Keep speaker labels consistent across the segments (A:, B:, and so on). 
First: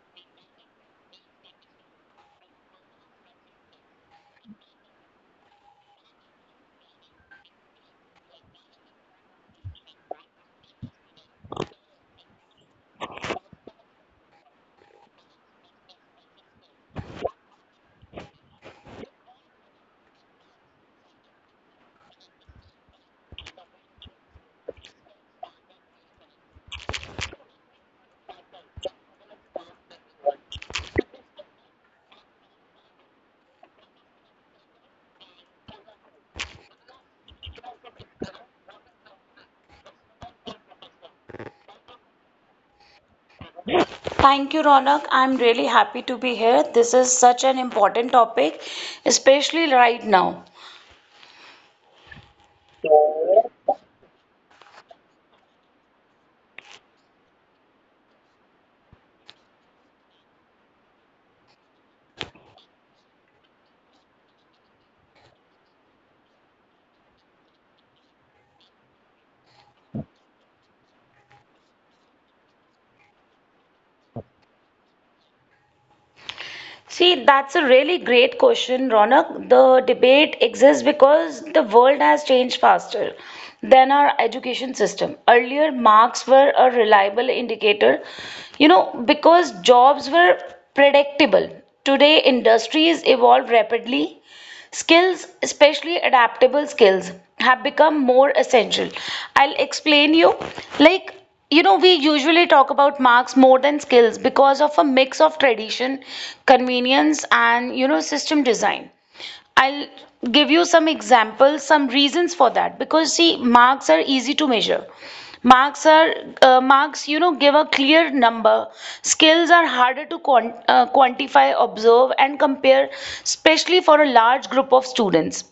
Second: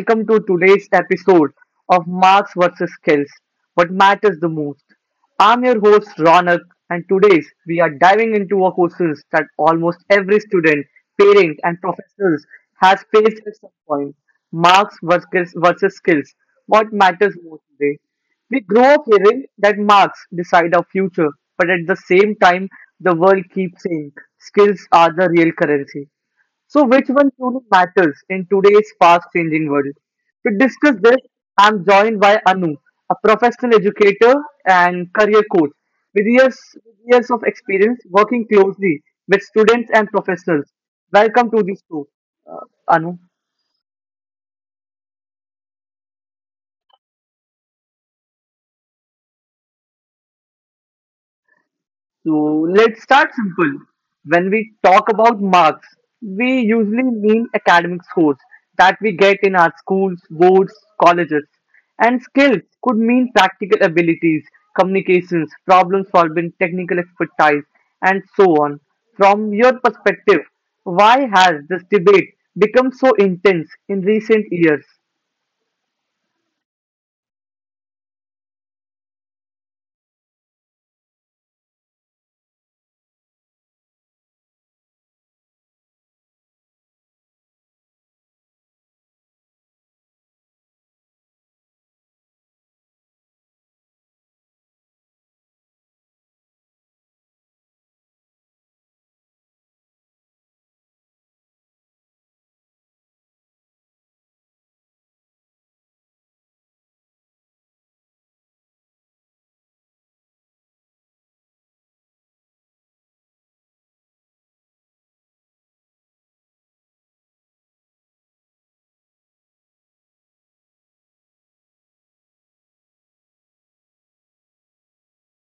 A: welcome to today's episode of Marks vs. Skills: What Matters the Most. I'm your host, Ronak, and today's we are diving into a question that almost every student, parent, and professors has faced at some point: Marks versus Skills, What Matters More Today. We grow up hearing that marks decide our future, but at the same time, the world keeps saying skills are the real currency. So, which one truly matters in today's fast changing world? To discuss this, I'm joined by Anu, a professional educator and career coach with years, with years of experience working closely with students and professionals. Welcome to the show, uh, Anu.
B: Thank you, Ronak. I'm really happy to be here. This is such an important topic, especially right now.
A: So let's start simple. When we talk about marks, we usually mean academic scores that we get in our schools, boards, colleges. And skills could mean practical abilities, communications, problem solving, technical expertise, and so on. From your perspective, why has this debate become so intense in recent years?
B: See, that's a really great question, Ronak. The debate exists because the world has changed faster than our education system. Earlier, marks were a reliable indicator, because jobs were predictable. Today, industries evolve rapidly. Skills, especially adaptable skills, have become more essential. I'll explain you. Like, we usually talk about marks more than skills because of a mix of tradition, convenience, and system design. I'll give you some examples, some reasons for that because see, marks are easy to measure. Marks are marks, give a clear number. Skills are harder to quantify, observe, and compare, especially for a large group of students.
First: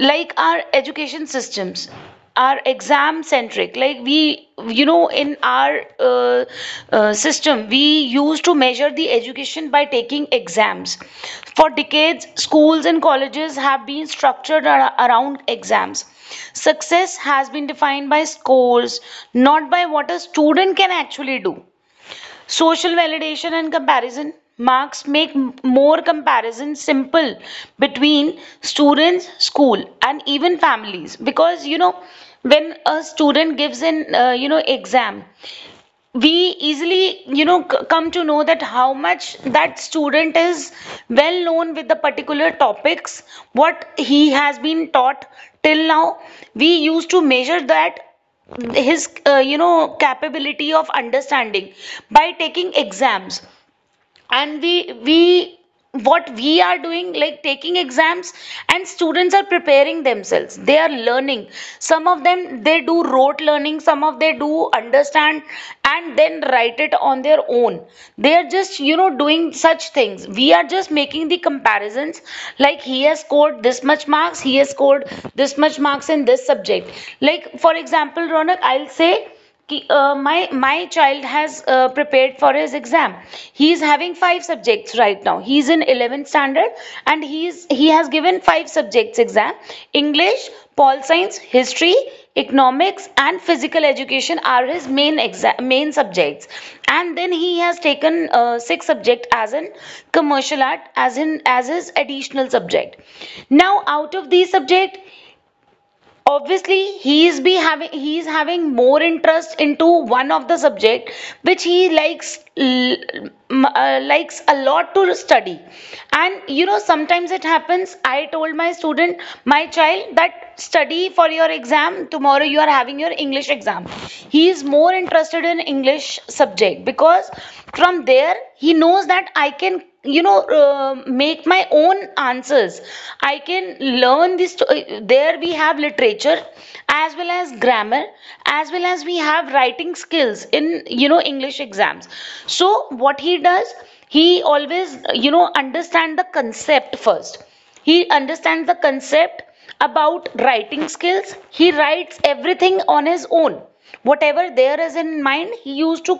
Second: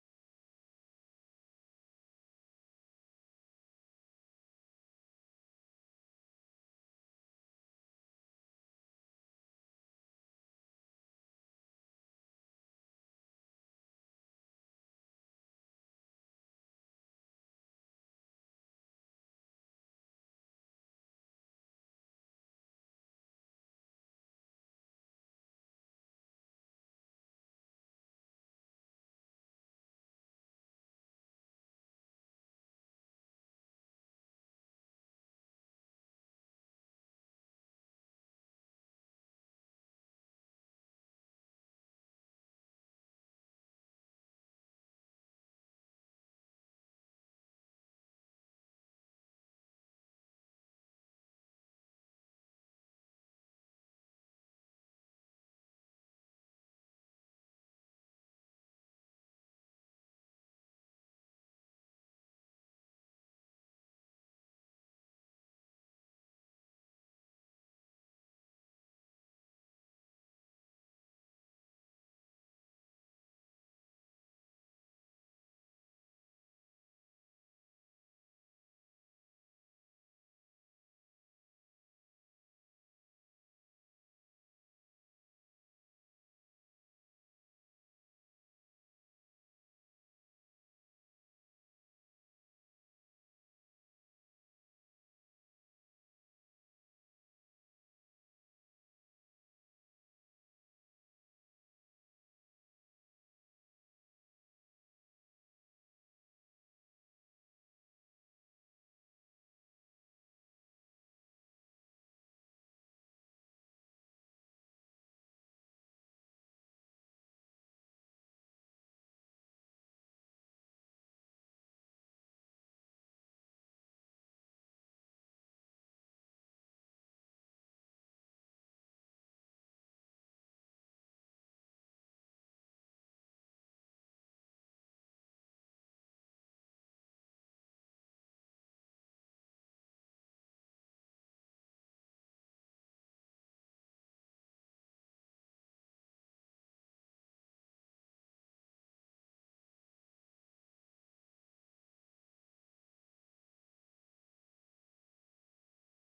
B: Like, our education systems are exam centric. Like, we, in our system, we used to measure the education by taking exams. For decades, schools and colleges have been structured around exams. Success has been defined by scores, not by what a student can actually do. Social validation and comparison. Marks make more comparison simple between students, school, and even families. Because when a student gives an exam, we easily come to know that how much that student is well known with the particular topics what he has been taught till now. We used to measure that his capability of understanding by taking exams. And we, what we are doing, like taking exams, and students are preparing themselves, they are learning. Some of them they do rote learning, some of they do understand and then write it on their own. They are just doing such things. We are just making the comparisons, like he has scored this much marks, he has scored this much marks in this subject. Like, for example, Ronak, I'll say my child has prepared for his exam. He is having five subjects right now. He is in 11th standard, and he has given five subjects exam. English, pol science, history, economics, and physical education are his main exam main subjects. And then he has taken six subject as an commercial art as in as his additional subject. Now, out of these subject, obviously he is having more interest into one of the subject, which he likes a lot to study. And sometimes it happens. I told my child that study for your exam tomorrow, you are having your English exam. He is more interested in English subject because from there he knows that I can make my own answers. I can learn this there we have literature as well as grammar, as well as we have writing skills in English exams. So what he does, he always understand the concept first. He understands the concept. About writing skills, he writes everything on his own, whatever there is in mind, he used to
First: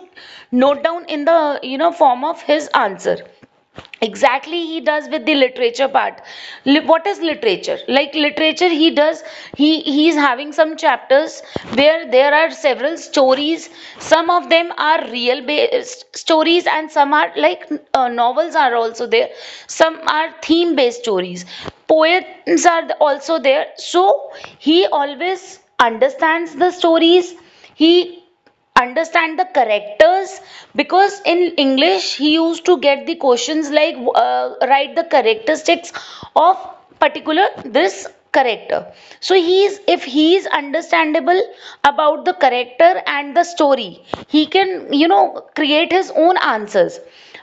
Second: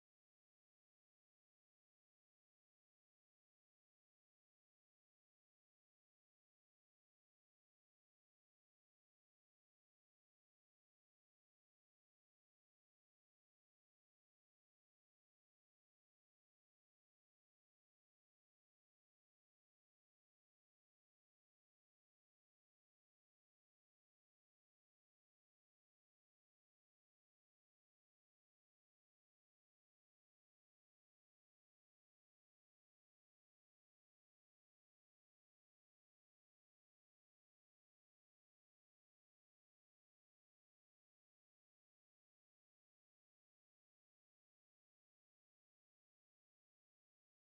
B: note down in the form of his answer. Exactly he does with the literature part. What is literature, like literature he does, he is having some chapters where there are several stories. Some of them are real based stories, and some are like novels are also there, some are theme based stories, poems are also there. So he always understands the stories, he understand the characters, because in English he used to get the questions like write the characteristics of particular this character. So he is if he is understandable about the character and the story, he can create his own answers.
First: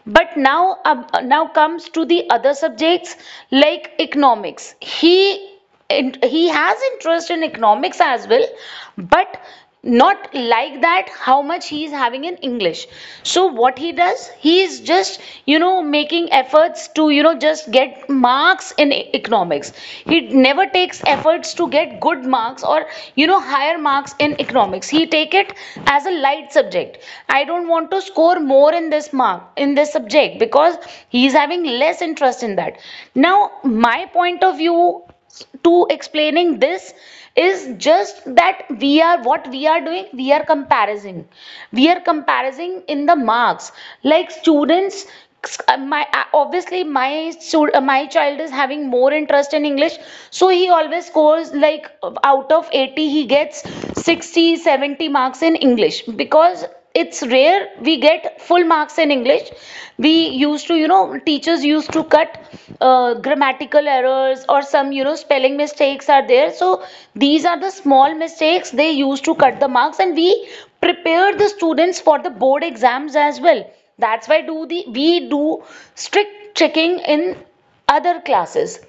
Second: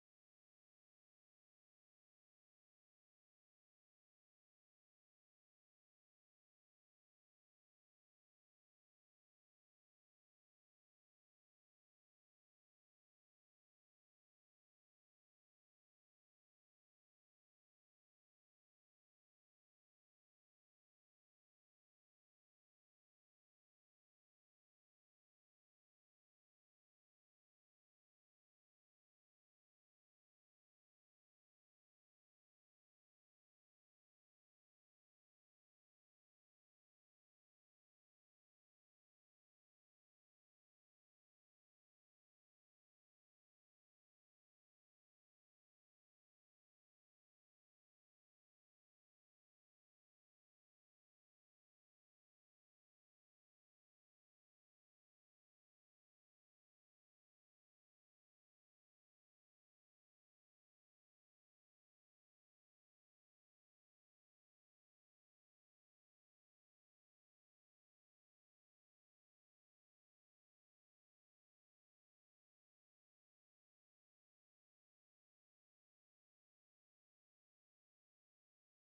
B: But now comes to the other subjects, like economics. He has interest in economics as well, but not like that how much he is having in English. So what he does, he is just making efforts to just get marks in economics. He never takes efforts to get good marks or higher marks in economics. He take it as a light subject. I don't want to score more in this mark in this subject because he is having less interest in that. Now, my point of view to explaining this is just that, we are what we are doing, we are comparing in the marks. Like students, my obviously my child is having more interest in English, so he always scores like out of 80 he gets 60, 70 marks in English because it's rare we get full marks in English. We used to, teachers used to cut grammatical errors, or some, spelling mistakes are there. So these are the small mistakes they used to cut the marks, and we prepare the students for the board exams as well. That's why do the we do strict checking in other classes.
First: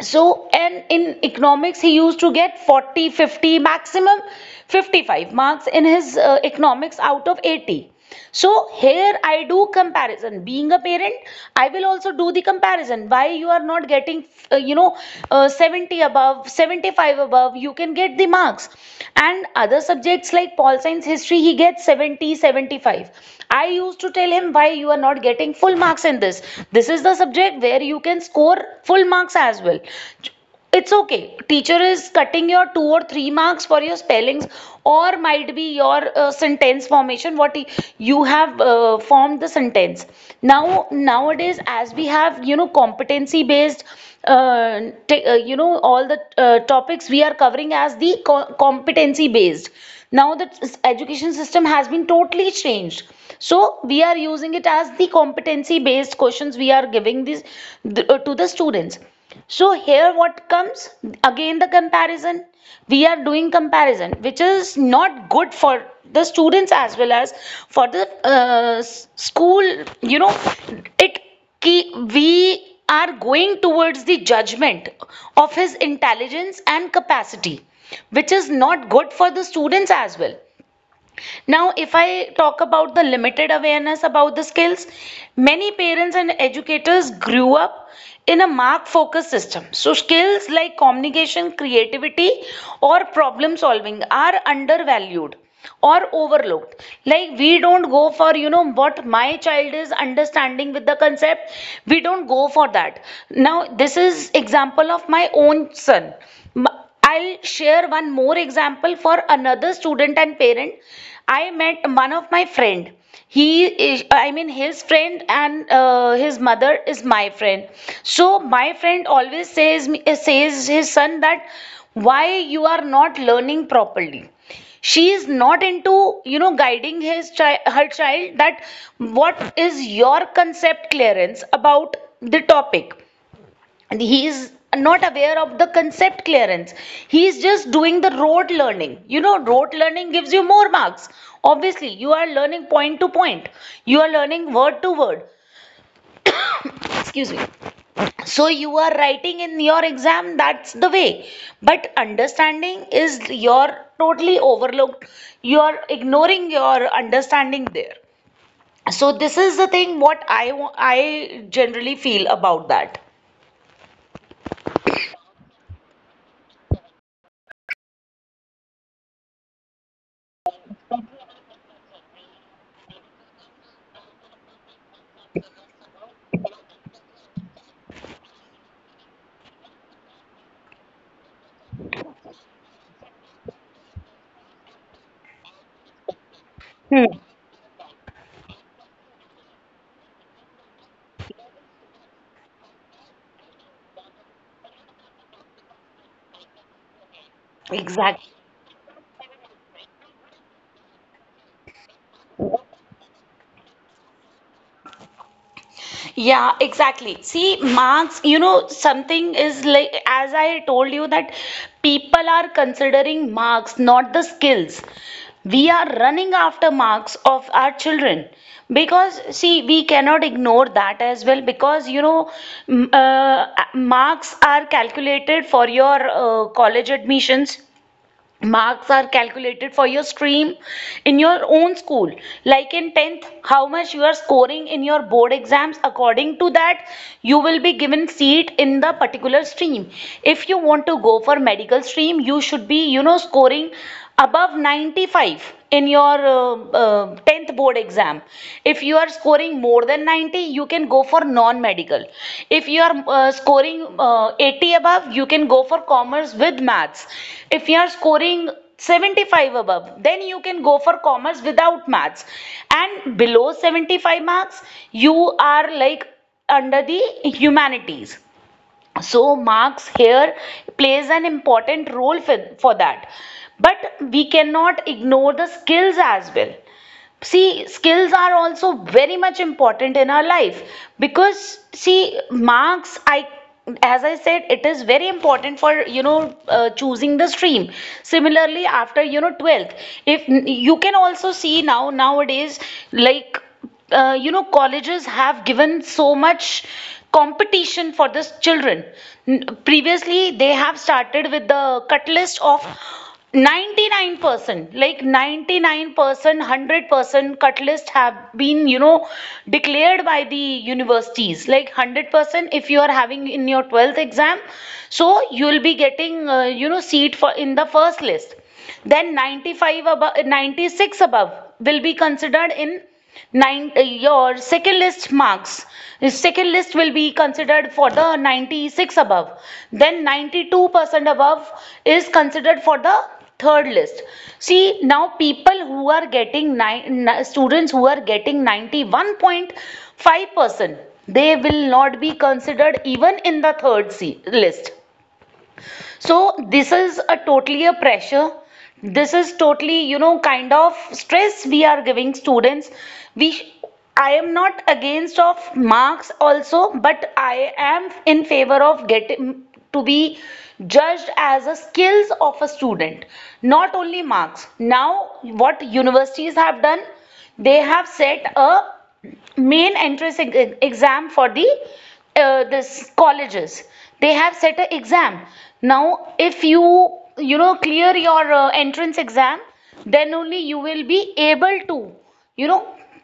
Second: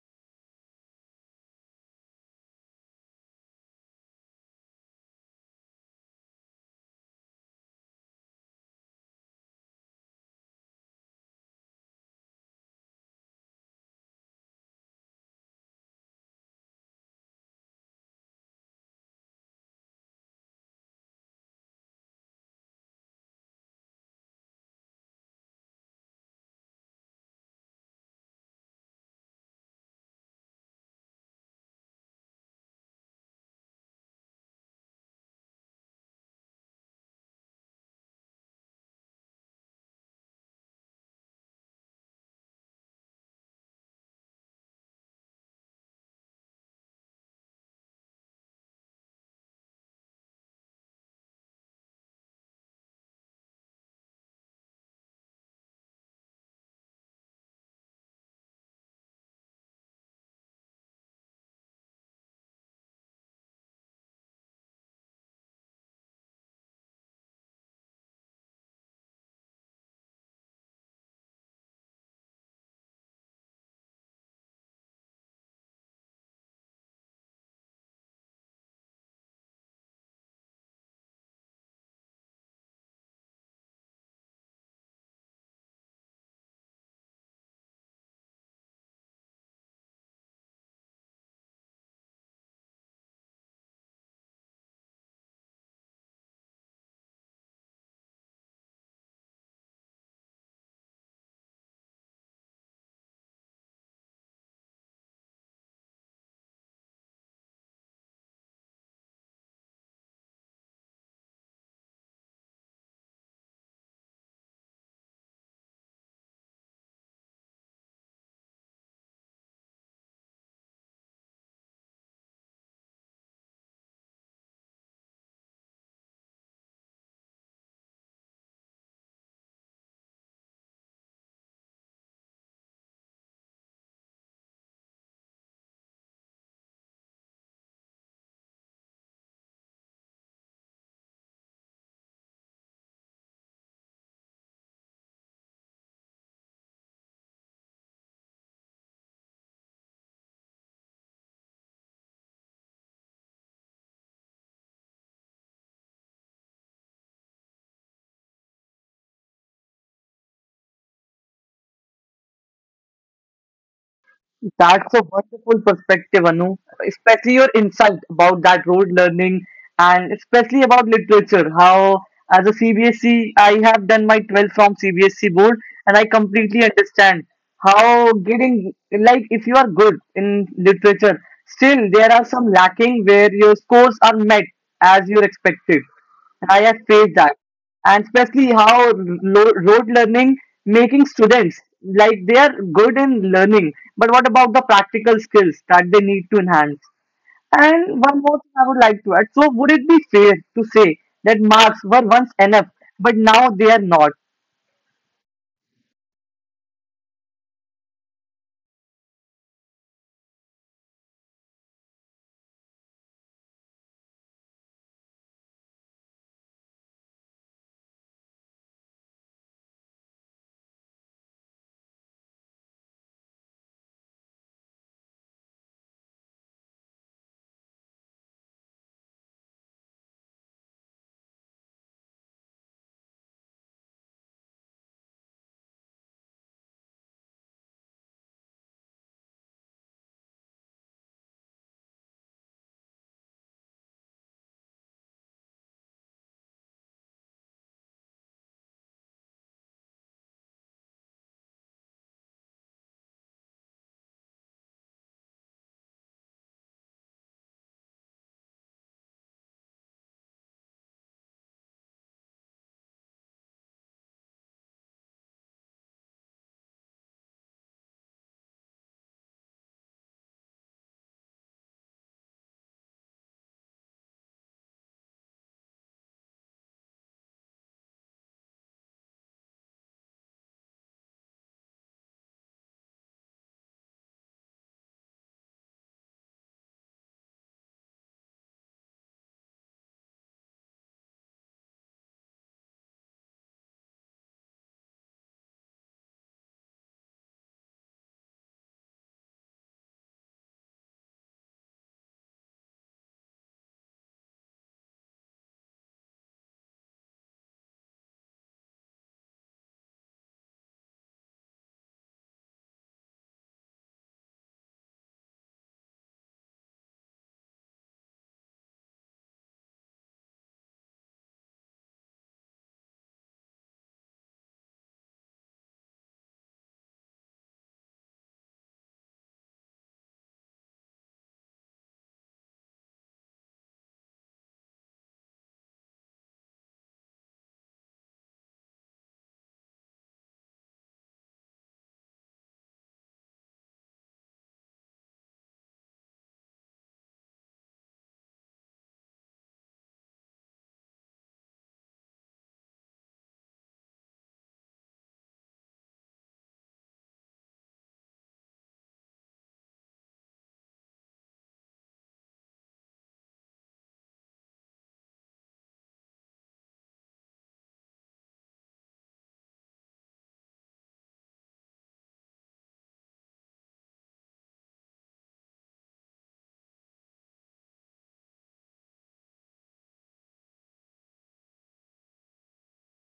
B: So, and in economics he used to get 40 50 maximum 55 marks in his economics out of 80. So here I do comparison being a parent. I will also do the comparison, why you are not getting uh, you know 70 above, 75 above you can get the marks. And other subjects like pol science, history, he gets 70 75. I used to tell him, why you are not getting full marks in this? This is the subject where you can score full marks as well. It's okay, teacher is cutting your two or three marks for your spellings, or might be your sentence formation, what you have formed the sentence. Now, nowadays, as we have competency based all the topics we are covering as the competency based. Now the education system has been totally changed, so we are using it as the competency based questions we are giving to the students. So here what comes, again the comparison. We are doing comparison, which is not good for the students as well as for the school. You know it ki We are going towards the judgment of his intelligence and capacity, which is not good for the students as well. Now, if I talk about the limited awareness about the skills, many parents and educators grew up in a mark focused system. So, skills like communication, creativity, or problem solving are undervalued or overlooked. Like, we don't go for what my child is understanding with the concept, we don't go for that. Now this is example of my own son. I'll share one more example for another student and parent. I met one of my friend. He is, I mean, his friend, and his mother is my friend. So my friend always says his son that why you are not learning properly. She is not into guiding his child, her child, that what is your concept clearance about the topic. And he is not aware of the concept clearance, he is just doing the rote learning. Rote learning gives you more marks, obviously. You are learning point to point, you are learning word to word. Excuse me. So you are writing in your exam, that's the way. But understanding is, you're totally overlooked. You are ignoring your understanding there. So this is the thing what I generally feel about that.
A: That's a wonderful perspective, Anu, especially your insight about that road learning and especially about literature. How, as a CBSE, I have done my 12 from CBSE board, and I completely understand how getting, like, if you are good in literature, still there are some lacking where your scores are met as you're expected. I have
B: Hmm.
A: faced that, and especially how rote learning making students like they are good in learning, but what about the practical skills that they need to enhance? And one
B: Exactly.
A: more thing I would like to add, so would it be fair to say that marks were once enough but now they are not?
B: Yeah, exactly. See, marks, something is like, as I told you, that people are considering marks, not the skills. We are running after marks of our children because, see, we cannot ignore that as well because, you know, m- uh, marks are calculated for your college admissions. Marks are calculated for your stream in your own school. Like in 10th, how much you are scoring in your board exams, according to that you will be given seat in the particular stream. If you want to go for medical stream, you should be, you know, scoring above 95 in your tenth 10th board exam. If you are scoring more than 90, you can go for non medical. If you are scoring 80 above, you can go for commerce with maths. If you are scoring 75 above, then you can go for commerce without maths, and below 75 marks you are, like, under the humanities. So marks here plays an important role for that, but we cannot ignore the skills as well. See, skills are also very much important in our life. Because, see, marks, I as I said, it is very important for, you know, choosing the stream. Similarly, after, you know, 12th, if you can also see now nowadays, like, you know, colleges have given so much competition for this children. Previously they have started with the cut list of 99%, like 99%, 100% cut list have been, you know, declared by the universities. Like 100%, if you are having in your 12th exam, so you will be getting, you know, seat for in the first list. Then 95 above, 96 above will be considered in nine your second list. Marks second list will be considered for the 96 above, then 92% above is considered for the third list. See, now people who are getting nine students who are getting 91.5%, they will not be considered even in the third C list. So this is a totally a pressure. This is totally, you know, kind of stress we are giving students. We I am not against of marks also, but I am in favor of getting to be judged as a skills of a student, not only marks. Now, what universities have done, they have set a main exam for the this colleges. They have set a exam. Now if you, you know, clear your entrance exam, then only you will be able to, you know,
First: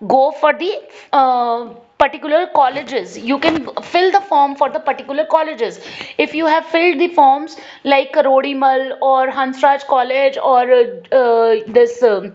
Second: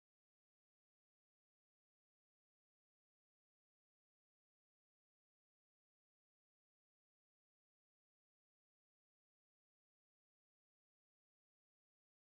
B: go for the uh, particular colleges. You can fill the form for the particular colleges. If you have filled the forms like Rodimal or Hansraj College, or this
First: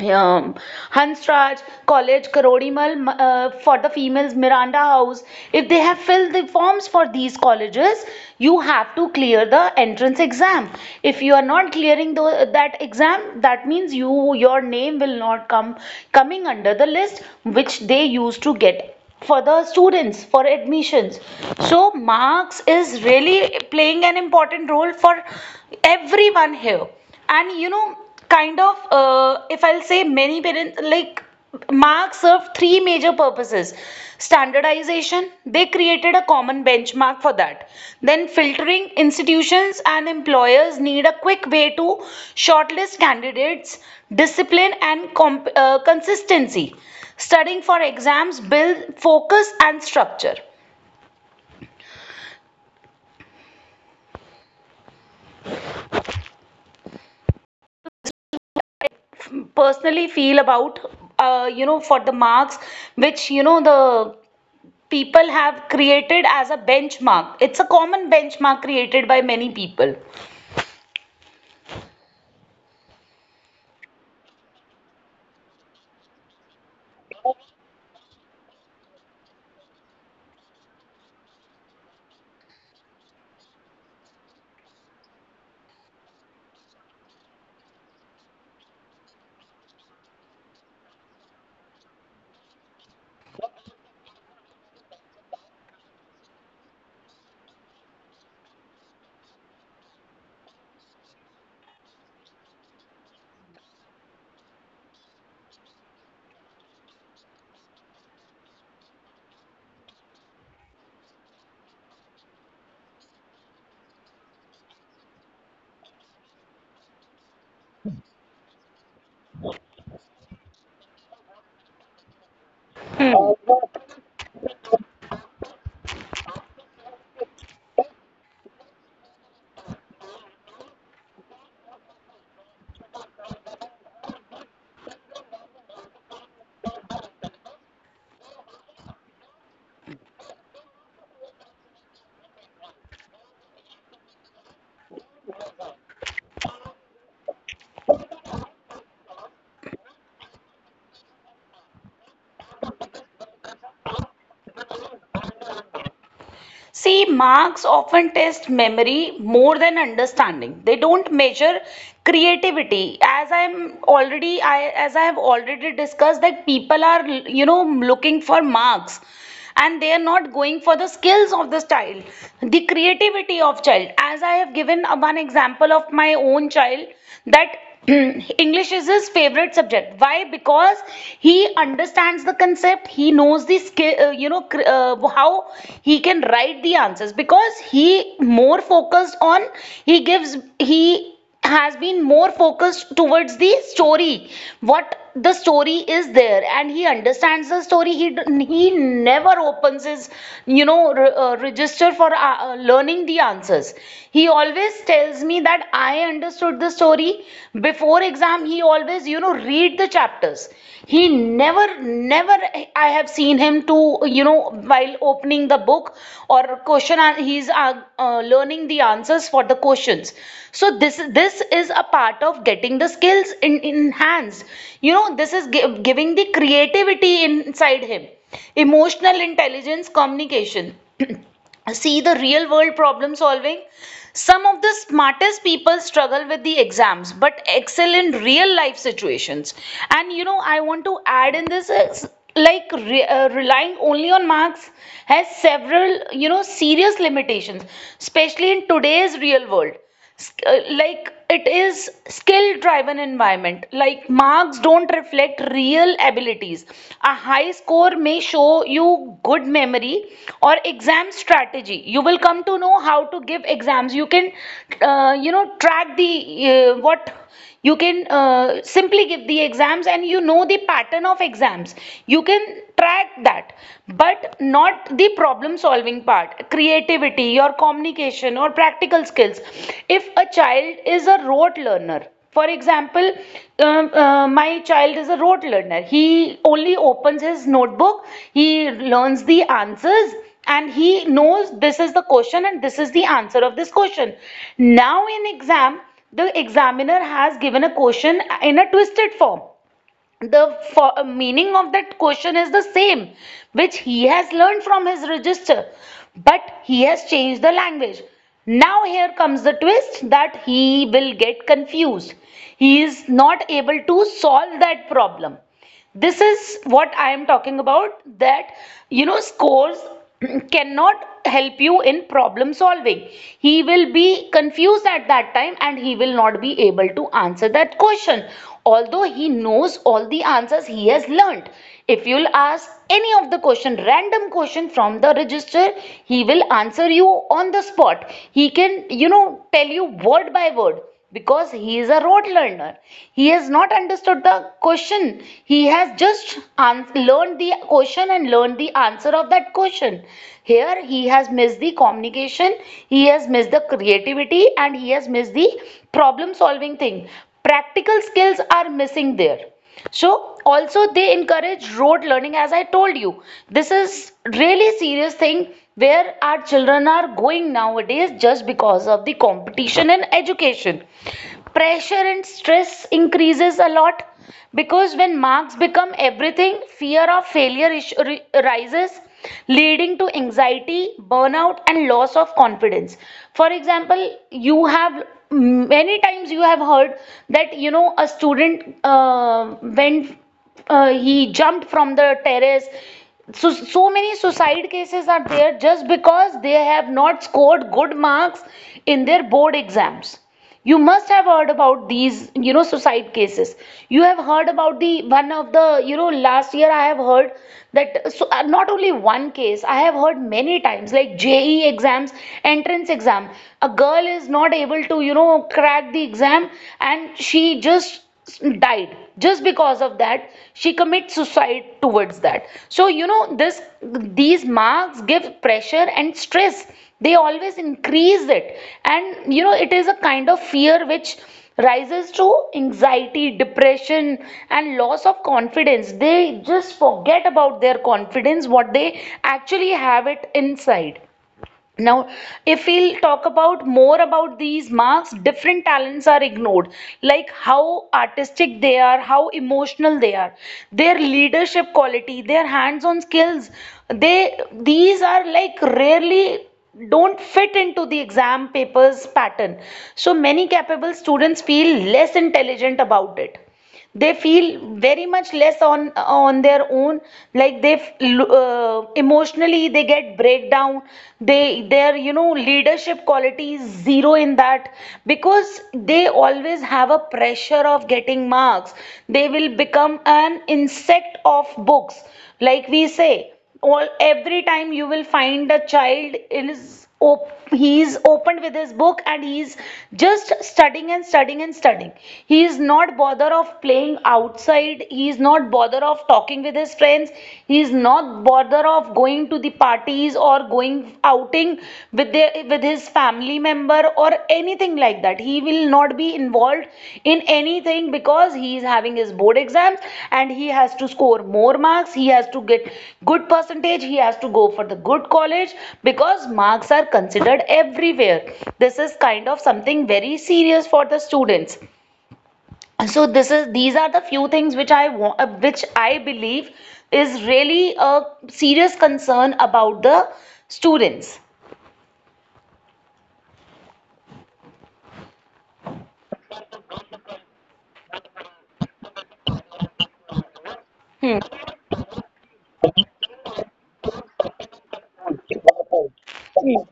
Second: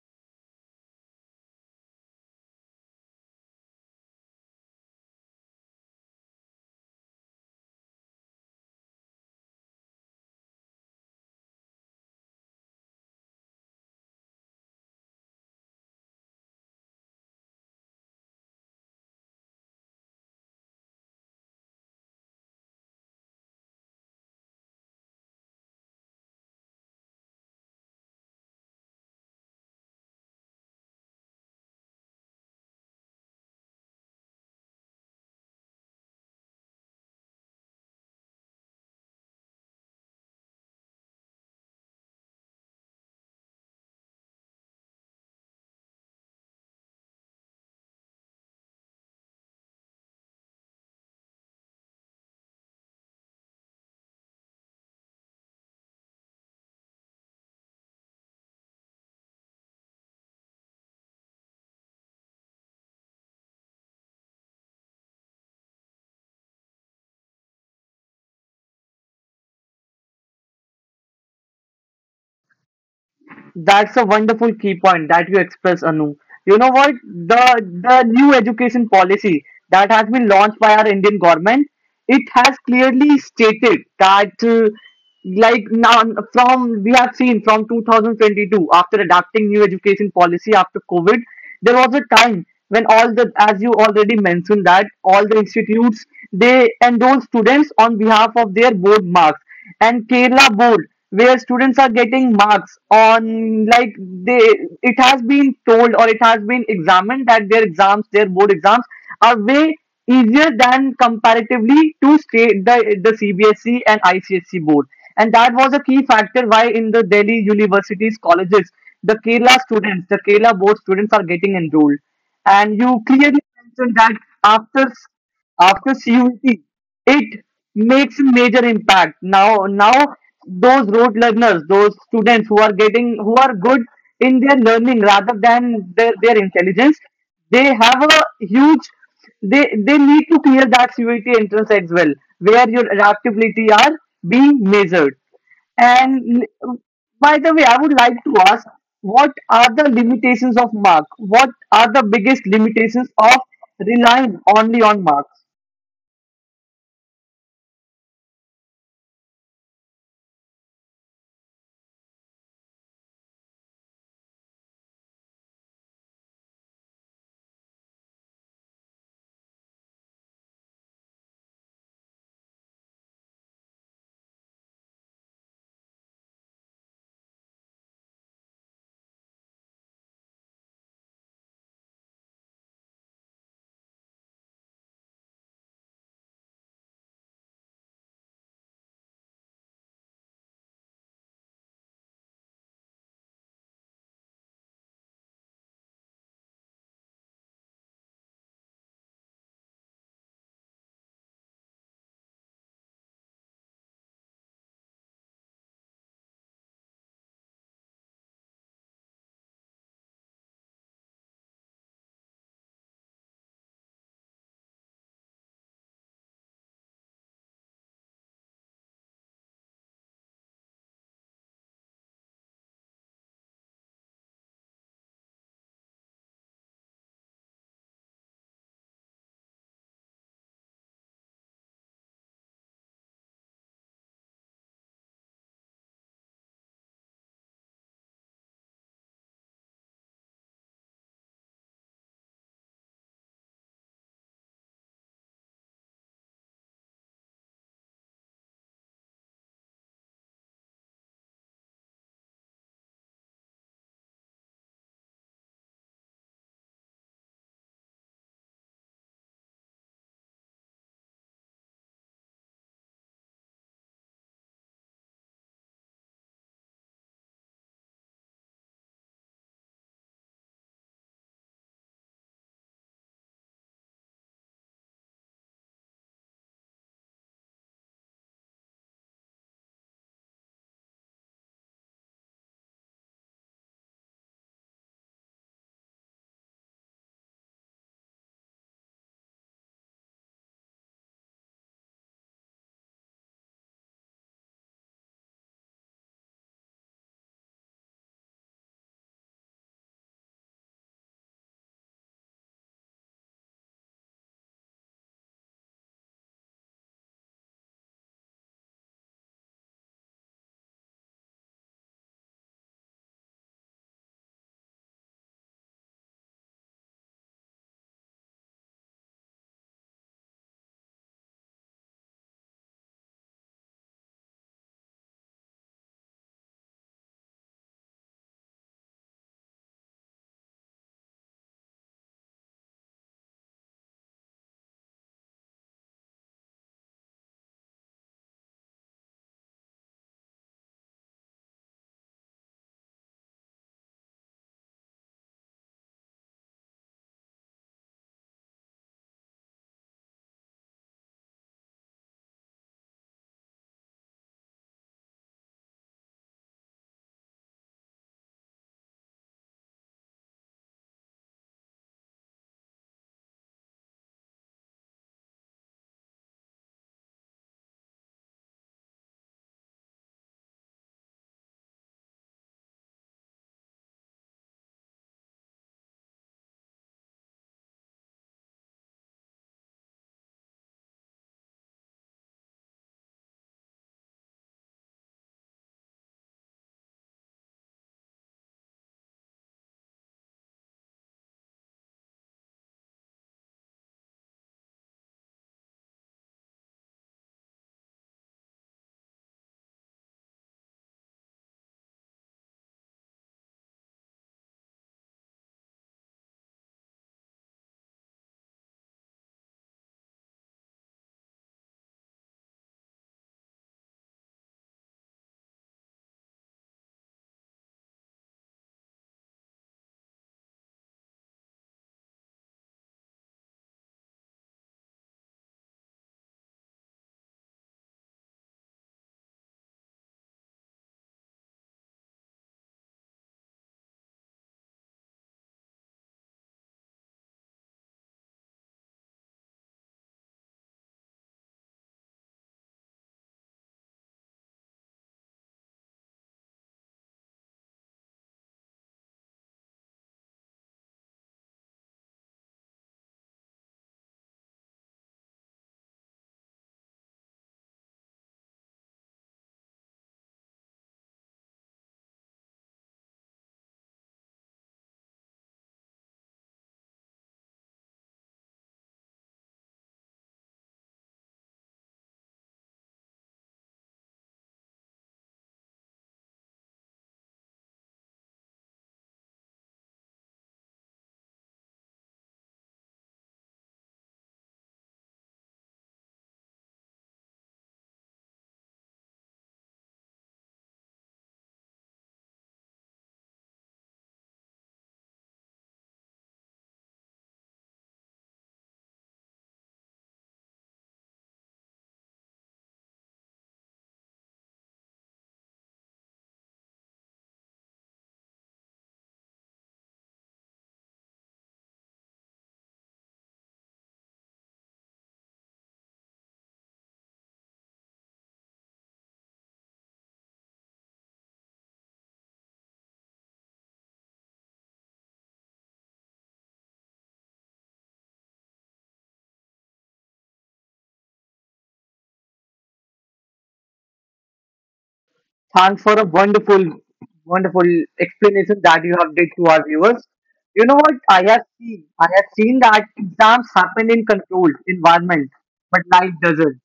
B: um, Hansraj College, Karodimal, for the females, Miranda House. If they have filled the forms for these colleges, you have to clear the entrance exam. If you are not clearing that exam, that means your name will not come coming under the list which they used to get for the students for admissions. So marks is really playing an important role for everyone here. And, you know, kind of if I'll say many parents, like, marks serve 3 major purposes. Standardization: they created a common benchmark for that. Then filtering: institutions and employers need a quick way to shortlist candidates. Discipline and consistency: studying for exams build focus and structure. Personally feel about, you know, for the marks, which, you know, the people have created as a benchmark. It's a common benchmark created by many people.
A: That's a wonderful key point that you express, Anu. You know what? The new education policy that has been launched by our Indian government, it has clearly stated that like now, from we have seen from 2022, after adopting new education policy after COVID, there was a time when all the, as you already mentioned, that all the institutes they enroll students on behalf of their board marks, and Kerala board where students are getting marks on, like, they it has been told or it has been examined that their exams, their board exams are way easier than comparatively to state the CBSE and ICSE board. And that was a key factor why in the Delhi universities, colleges, the Kerala students, the Kerala board students are getting enrolled. And you
B: Hmm.
A: clearly mentioned that after after CUET it makes a major impact. Now those road learners, those students who are getting who are good in their learning rather than their intelligence, they have a huge they need to clear that CUET entrance as well, where your adaptability are being measured. And by the way, I would like to ask, what are the limitations of Mark? What are the biggest limitations of relying only on marks?
B: See, marks often test memory more than understanding. They don't measure creativity. As I'm already, as I have already discussed, that people are, you know, looking for marks and they are not going for the skills of this child, the creativity of child. As I have given one example of my own child, that English is his favorite subject. Why? Because he understands the concept. He knows the skill. You know, how he can write the answers. Because he more focused on, he has been more focused towards the story, what the story is there, and he understands the story. He never opens his, you know, register for learning the answers. He always tells me that I understood the story. Before exam, he always, you know, read the chapters. He never, never, I have seen him to, you know, while opening the book or question, he's learning the answers for the questions. So this is a part of getting the skills in, enhanced. You know, this is giving the creativity inside him. Emotional intelligence, communication, see, the real world problem solving. Some of the smartest people struggle with the exams but excel in real life situations. And, you know, I want to add in this is, like, relying only on marks has several, you know, serious limitations, especially in today's real world. Like it is skill driven environment. Like marks don't reflect real abilities. A high score may show you good memory or exam strategy. You will come to know how to give exams. You can, you know, track the what, you can simply give the exams and you know the pattern of exams, you can track that. But not the problem solving part, creativity, your communication or practical skills. If a child is a rote learner, for example, my child is a rote learner. He only opens his notebook, he learns the answers, and he knows this is the question and this is the answer of this question. Now in exam, the examiner has given a question in a twisted form. The meaning of that question is the same, which he has learned from his register, but he has changed the language. Now, here comes the twist that he will get confused. He is not able to solve that problem. This is what I am talking about, that, you know, scores cannot help you in problem solving. He will be confused at that time and he will not be able to answer that question, although he knows all the answers he has learnt. If you'll ask any of the question, random question from the register, he will answer you on the spot. He can, you know, tell you word by word, because he is a rote learner. He has not understood the question. He has just learned the question and learned the answer of that question. Here he has missed the communication, he has missed the creativity, and he has missed the problem solving thing. Practical skills are missing there. So also they encourage rote learning. As I told you, this is really serious thing where our children are going nowadays, just because of the competition in education. Pressure and stress increases a lot, because when marks become everything, fear of failure rises, leading to anxiety, burnout, and loss of confidence. For example, you have many times you have heard that, you know, a student went, he jumped from the terrace. So so many suicide cases are there just because they have not scored good marks in their board exams. You must have heard about these, you know, suicide cases. You have heard about the one of the, you know, last year I have heard that. So, not only one case I have heard many times, like JE exams, entrance exam, a girl is not able to, you know, crack the exam, and she just died just because of that. She commits suicide towards that. So, you know, this these marks give pressure and stress. They always increase it. And, you know, it is a kind of fear which rises to anxiety, depression, and loss of confidence. They just forget about their confidence, what they actually have it inside. Now, if we'll talk about more about these marks, different talents are ignored, like how artistic they are, how emotional they are, their leadership quality, their hands-on skills. They These are like rarely don't fit into the exam papers pattern. So many capable students feel less intelligent about it. They feel very much less on their own. Like they, emotionally they get breakdown. They their, you know, leadership quality is zero in that, because they always have a pressure of getting marks. They will become an insect of books, like we say. All Every time you will find a child is he is opened with his book and he is just studying and studying and studying. He is not bother of playing outside, he is not bother of talking with his friends, he is not bother of going to the parties or going outing with their with his family member or anything like that. He will not be involved in anything because he is having his board exams, and he has to score more marks, he has to get good percentage, he has to go for the good college, because marks are considered everywhere. This is kind of something very serious for the students. So this is these are the few things which which I believe is really a serious concern about the students.
A: Thanks for a wonderful explanation that you have did to our viewers. You know what I have
B: Hmm.
A: seen? I have seen that exams happen in controlled environment, but life doesn't.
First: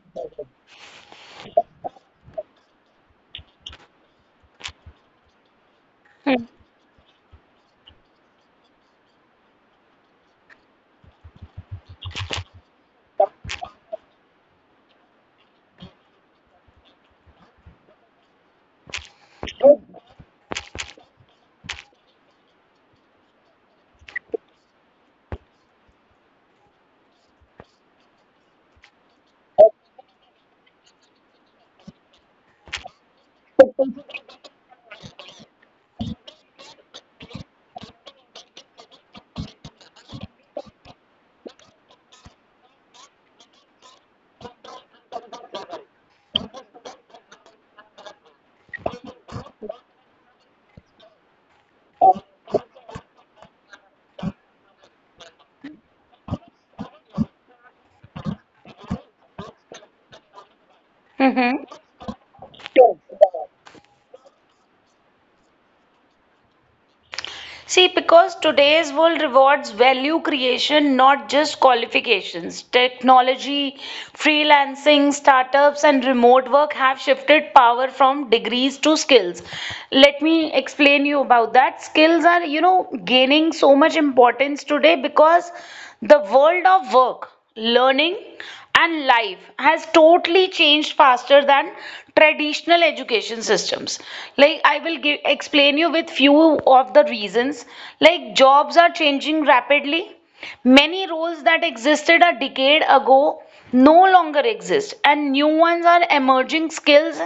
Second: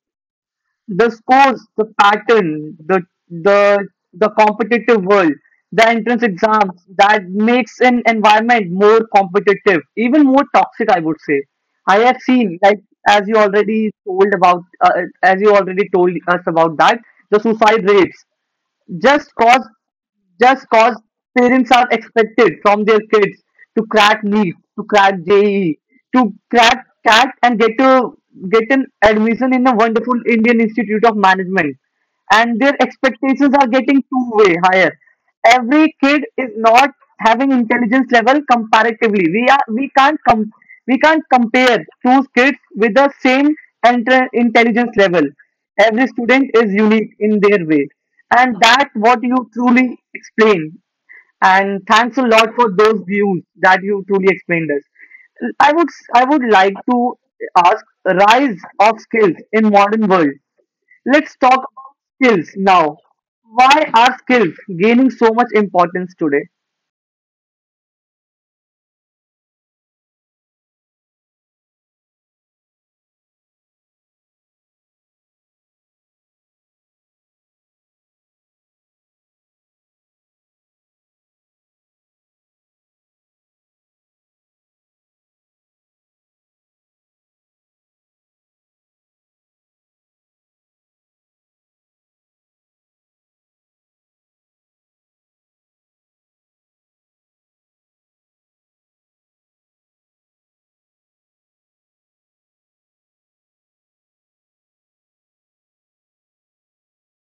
A: The scores, the pattern, the the competitive world, the entrance exams that makes an environment more competitive, even more toxic, I would say. I have seen, like, as you already told about, as you already told us about that, the suicide rates just cause just cause parents are expected from their kids to crack NEET, to crack JEE, to crack CAT and get an admission in a wonderful Indian Institute of Management. And their expectations are getting two-way higher. Every kid is not having intelligence level comparatively. We can't we can't compare two kids with the same intelligence level. Every student is unique in their way, and that what you truly explained, and thanks a lot for those views that you truly explained us. I would like to ask, rise of skills in modern world, let's talk
B: Mm-hmm.
A: skills now. Why are skills gaining so much importance today?
B: See, because today's world rewards value creation, not just qualifications. Technology, freelancing, startups, and remote work have shifted power from degrees to skills. Let me explain you about that. Skills are gaining so much importance today because the world of work, learning, and life has totally changed faster than traditional education systems. Like, I will give explain you with few of the reasons. Like, jobs are changing rapidly, many roles that existed a decade ago no longer exist, and new ones are emerging. Skills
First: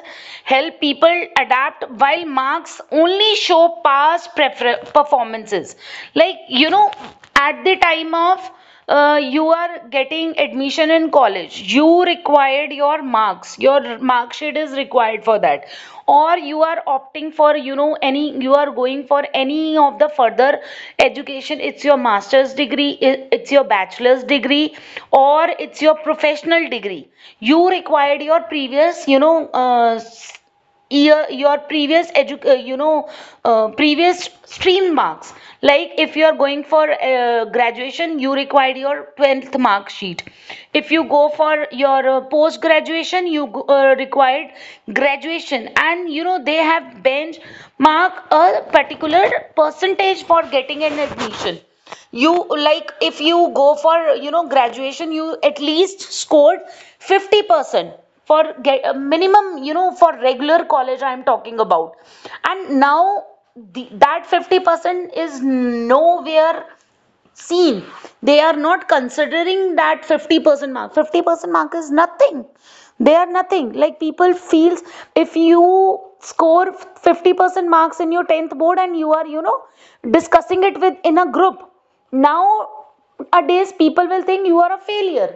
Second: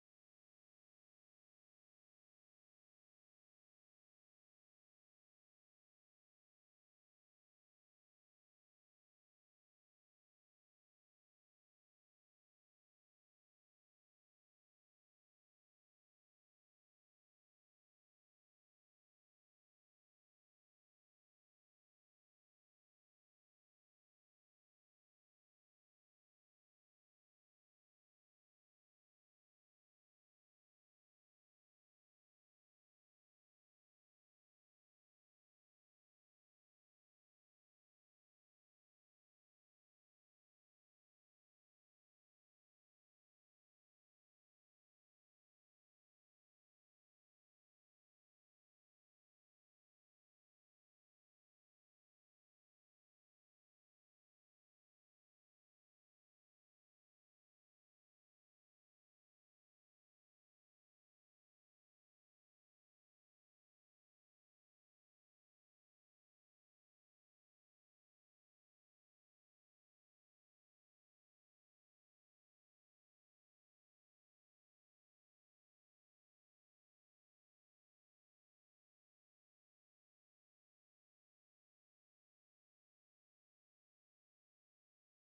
B: help people adapt, while marks only show past performances. Like, you know, at the time of you are getting admission in college, you required your marks, your mark sheet is required for that. Or you are opting for, any you are going for any of the further education. It's your master's degree, it's your bachelor's degree, or it's your professional degree. You required your previous your previous previous stream marks. Like, if you are going for graduation, you required your 12th mark sheet. If you go for your post graduation, you required graduation. And they have bench mark a particular percentage for getting an admission. You Like, if you go for graduation, you at least scored 50% for get a minimum, for regular college I'm talking about. And now, that 50% is nowhere seen. They are not considering that 50% mark, 50% mark is nothing. They are nothing, like, people feels if you score 50% marks in your 10th board, and you are discussing it with in a group. Now a days people will think you are a failure,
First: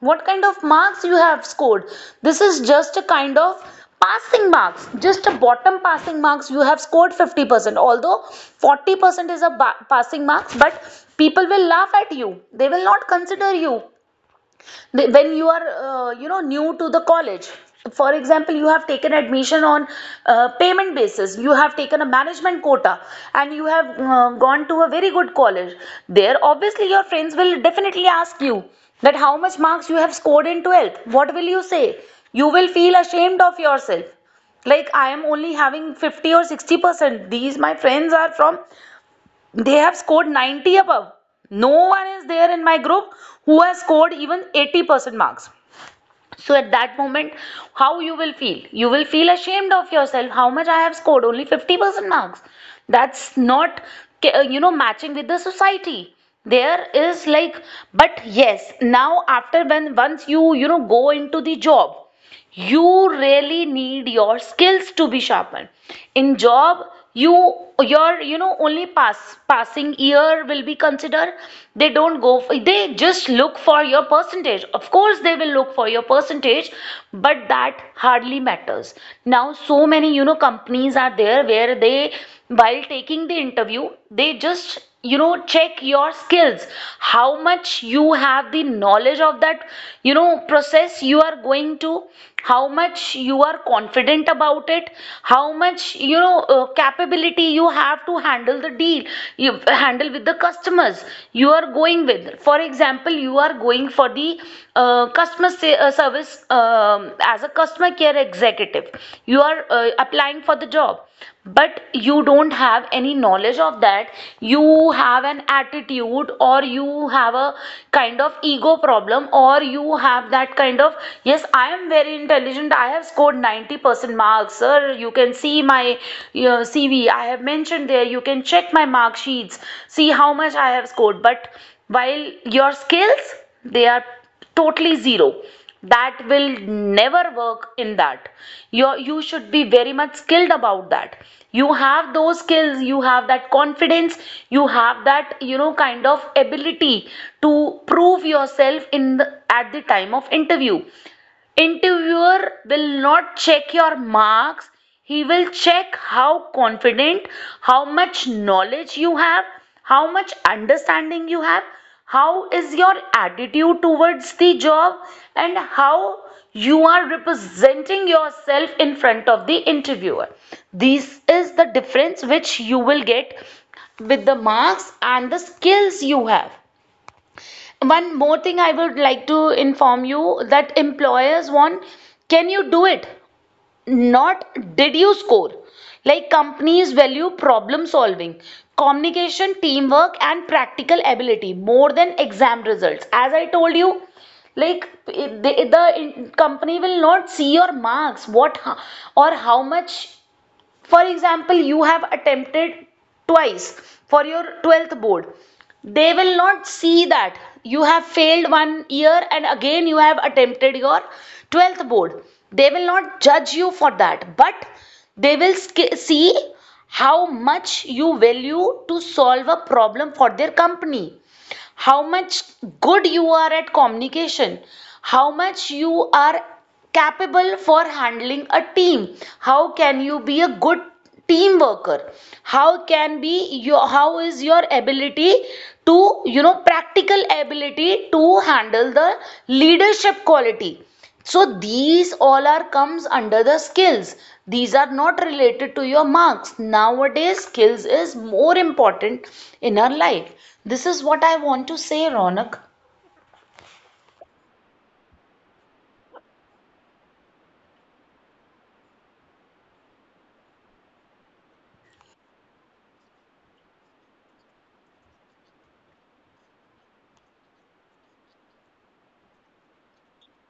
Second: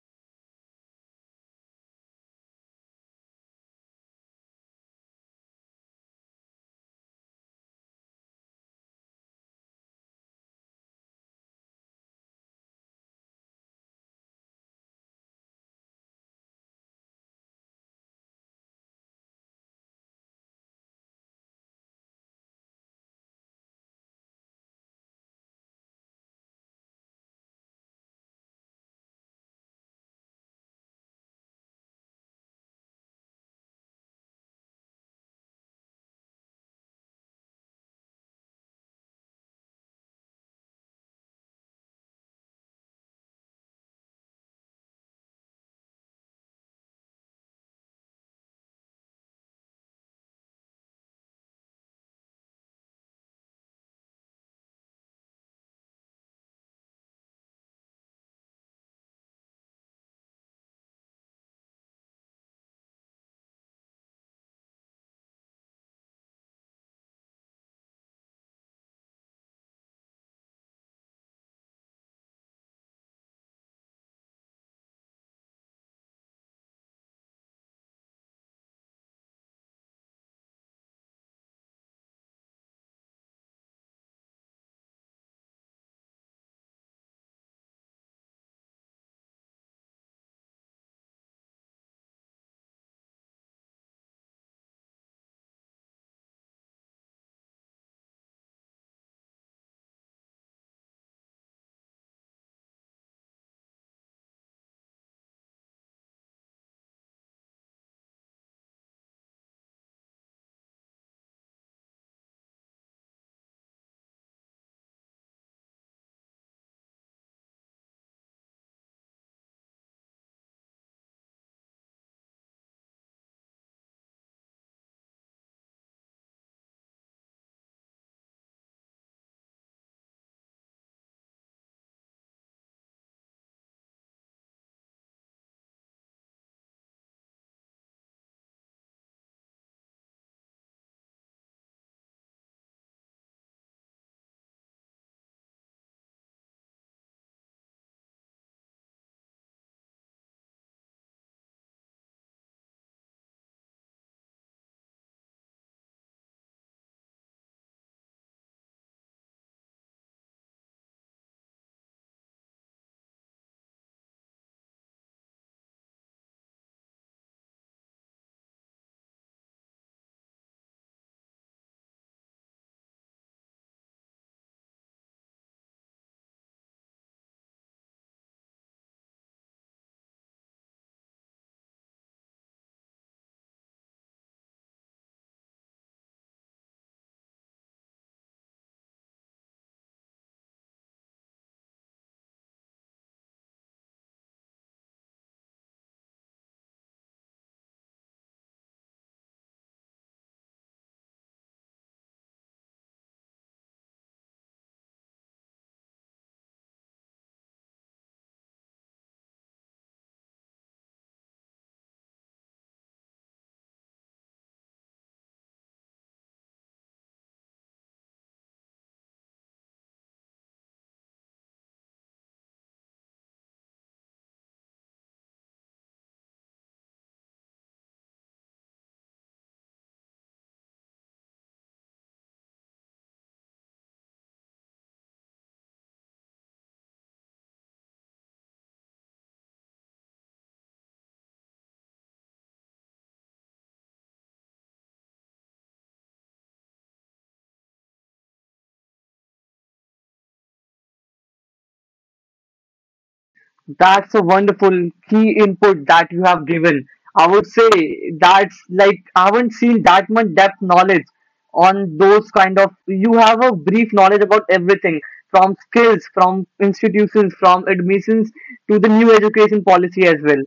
B: what kind of marks you have scored. This is just a kind of passing marks, just a bottom passing marks, you have scored 50%, although 40% is a passing marks, but people will laugh at you, they will not consider you when you are new to the college. For example, you have taken admission on payment basis, you have taken a management quota, and you have gone to a very good college. There, obviously, your friends will definitely ask you that how much marks you have scored in 12th, what will you say? You will feel ashamed of yourself, like, I am only having 50 or 60%, these my friends are from, they have scored 90 above. No one is there in my group who has scored even 80% marks. So at that moment, how you will feel? You will feel ashamed of yourself. How much I have scored? Only 50% marks. That's not, matching with the society there is, like. But yes, now after, when once you you know go into the job, you really need your skills to be sharpened. In job, you your only passing year will be considered. They don't go for, they just look for your percentage, of course they will look for your percentage, but that hardly matters. Now so many companies are there where they, while taking the interview, they just check your skills. How much you have the knowledge of that process you are going to, how much you are confident about it, how much capability you have to handle the deal, you handle with the customers. You are going with, for example, you are going for the customer service as a customer care executive, you are applying for the job. But you don't have any knowledge of that, you have an attitude, or you have a kind of ego problem, or you have that kind of, yes, I am very intelligent, I have scored 90% marks, sir, you can see my CV, I have mentioned there, you can check my mark sheets, see how much I have scored. But while your skills, they are totally zero, that will never work in that. You should be very much skilled about that, you have those skills, you have that confidence, you have that kind of ability to prove yourself at the time of interview. Interviewer will not check your marks, he will check how confident, how much knowledge you have, how much understanding you have, how is your attitude towards the job, and how you are representing yourself in front of the interviewer. This is the difference which you will get with the marks and the skills you have. One more thing I would like to inform you that employers want, can you do it? Not, did you score? Like, companies value problem solving, communication, teamwork, and practical ability more than exam results. As I told you, like, the company will not see your marks, what or how much. For example, you have attempted twice for your 12th board. They will not see that you have failed one year and again you have attempted your 12th board. They will not judge you for that, but they will see how much you value to solve a problem for their company, how much good you are at communication, how much you are capable for handling a team, how can you be a good team worker, how is your ability to practical ability to handle the leadership quality. So these all are comes under the skills. These are not related to your marks. Nowadays, skills is more important in our life. This is what I want to say, Ronak.
A: That's a wonderful key input that you have given. I would say that's like I haven't seen that much depth knowledge on those kind of. You have a brief knowledge about everything, from skills, from institutions, from admissions to the new education policy as well.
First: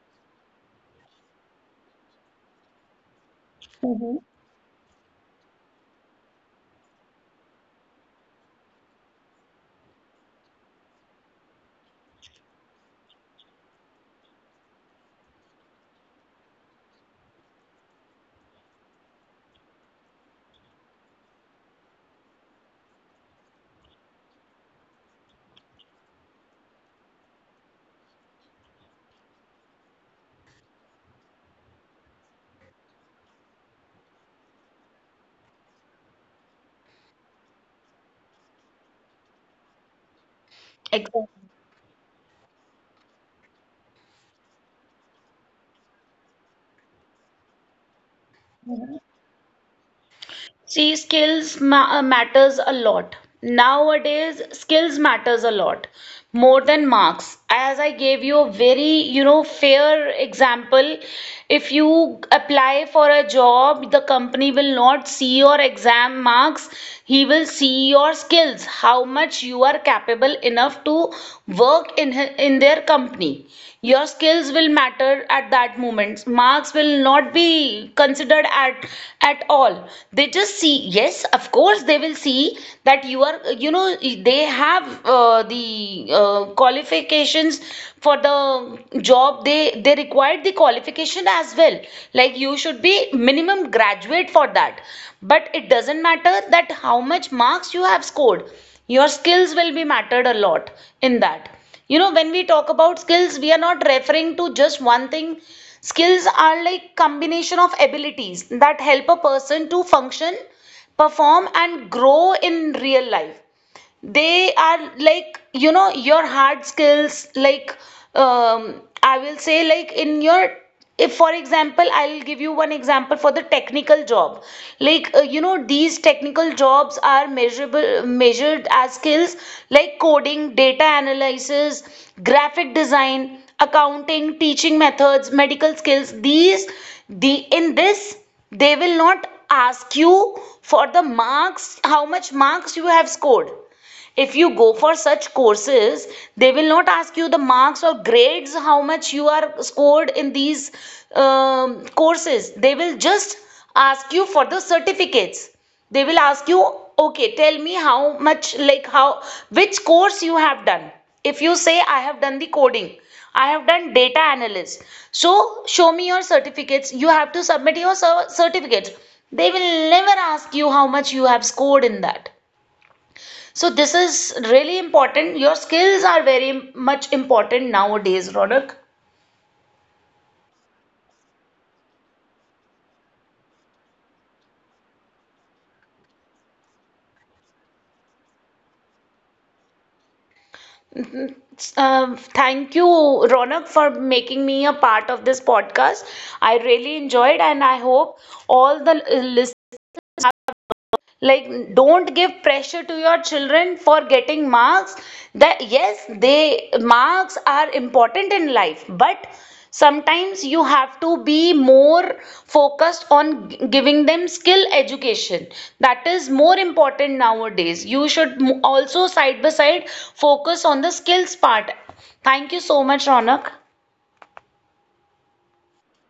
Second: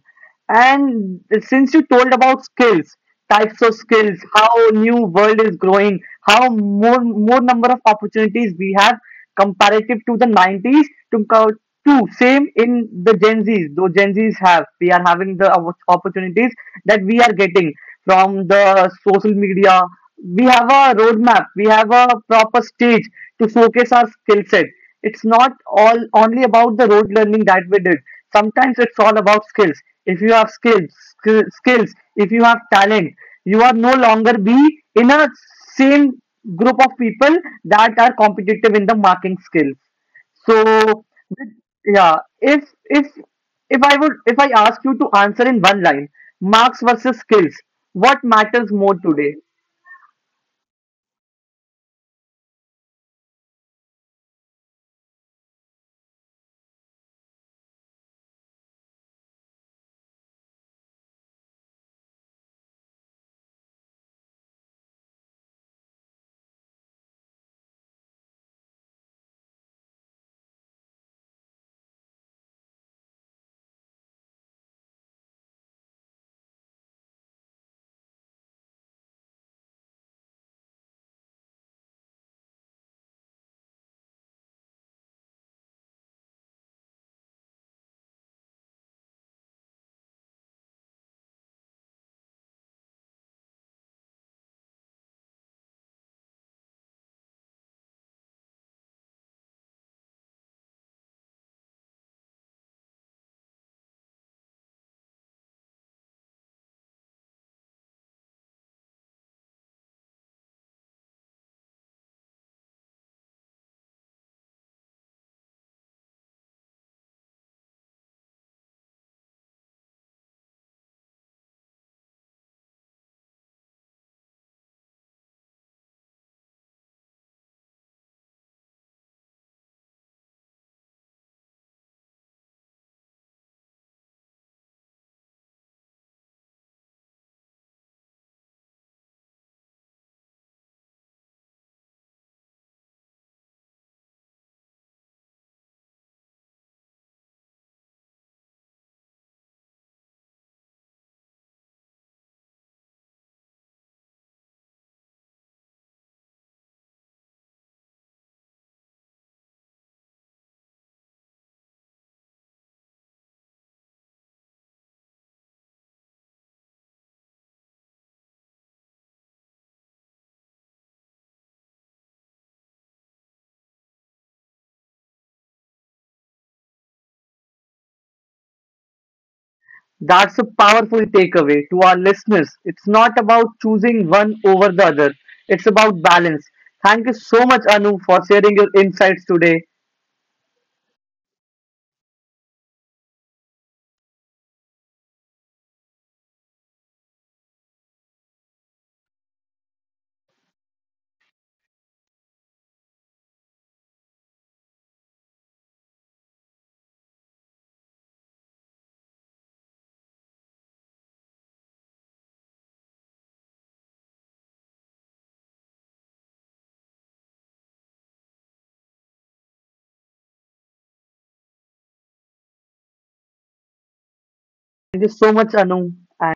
A: And since you told about skills, types of
B: Mm-hmm.
A: skills, how new world is growing, how more number of opportunities we have comparative to the 90s to to same in the Gen Zs. Though Gen Zs have, we are having the opportunities that we are getting from the social media. We have a roadmap. We have a proper stage to showcase our skill set. It's not all only about the road learning that we did, sometimes it's all about skills. If you have skills, if you have talent, you are no longer be in a same group of people that are competitive in the marking skills. So
B: Exactly.
A: yeah, if if if I would, if I ask you to answer in one line, marks versus skills, what matters more today?
B: See, skills matters a lot. Nowadays, skills matters a lot more than marks. As I gave you a very, fair example, if you apply for a job, the company will not see your exam marks. He will see your skills, how much you are capable in enough to work in their company. Your skills will matter, at that moment marks will not be considered at all. They just see, yes, of course they will see that you are, you know they have the qualifications for the job, they required the qualification as well. Like, you should be minimum graduate for that, but it doesn't matter that how much marks you have scored, your skills will be mattered a lot in that. When we talk about skills, we are not referring to just one thing. Skills are like combination of abilities that help a person to function, perform, and grow in real life. They are like your hard skills, like, I will say, like, in your if for example, I'll give you one example for the technical job. Like, these technical jobs are measurable measured as skills, like coding, data analysis, graphic design, accounting, teaching methods, medical skills, these the in this they will not ask you for the marks, how much marks you have scored. If you go for such courses, they will not ask you the marks or grades, how much you are scored in these courses. They will just ask you for the certificates. They will ask you, okay, tell me how much, like, how which course you have done. If you say I have done the coding, I have done data analyst, so show me your certificates, you have to submit your certificates. They will never ask you how much you have scored in that. So this is really important. Your skills are very much important nowadays, Ronak.
A: That's a powerful takeaway to our listeners. It's not about choosing one over the other, it's about balance. Thank you so much, Anu, for sharing your insights today.
B: Mhm. Thank you, Ronak, for making me a part of this podcast. I really enjoyed, and I hope all the listeners, like, don't give pressure to your children for getting marks, that yes they marks are important in life, but sometimes you have to be more focused on giving them skill education. That is more important nowadays, you should also side by side focus on the skills part. Thank you so much, Ronak.
A: Thank you so much, Anu.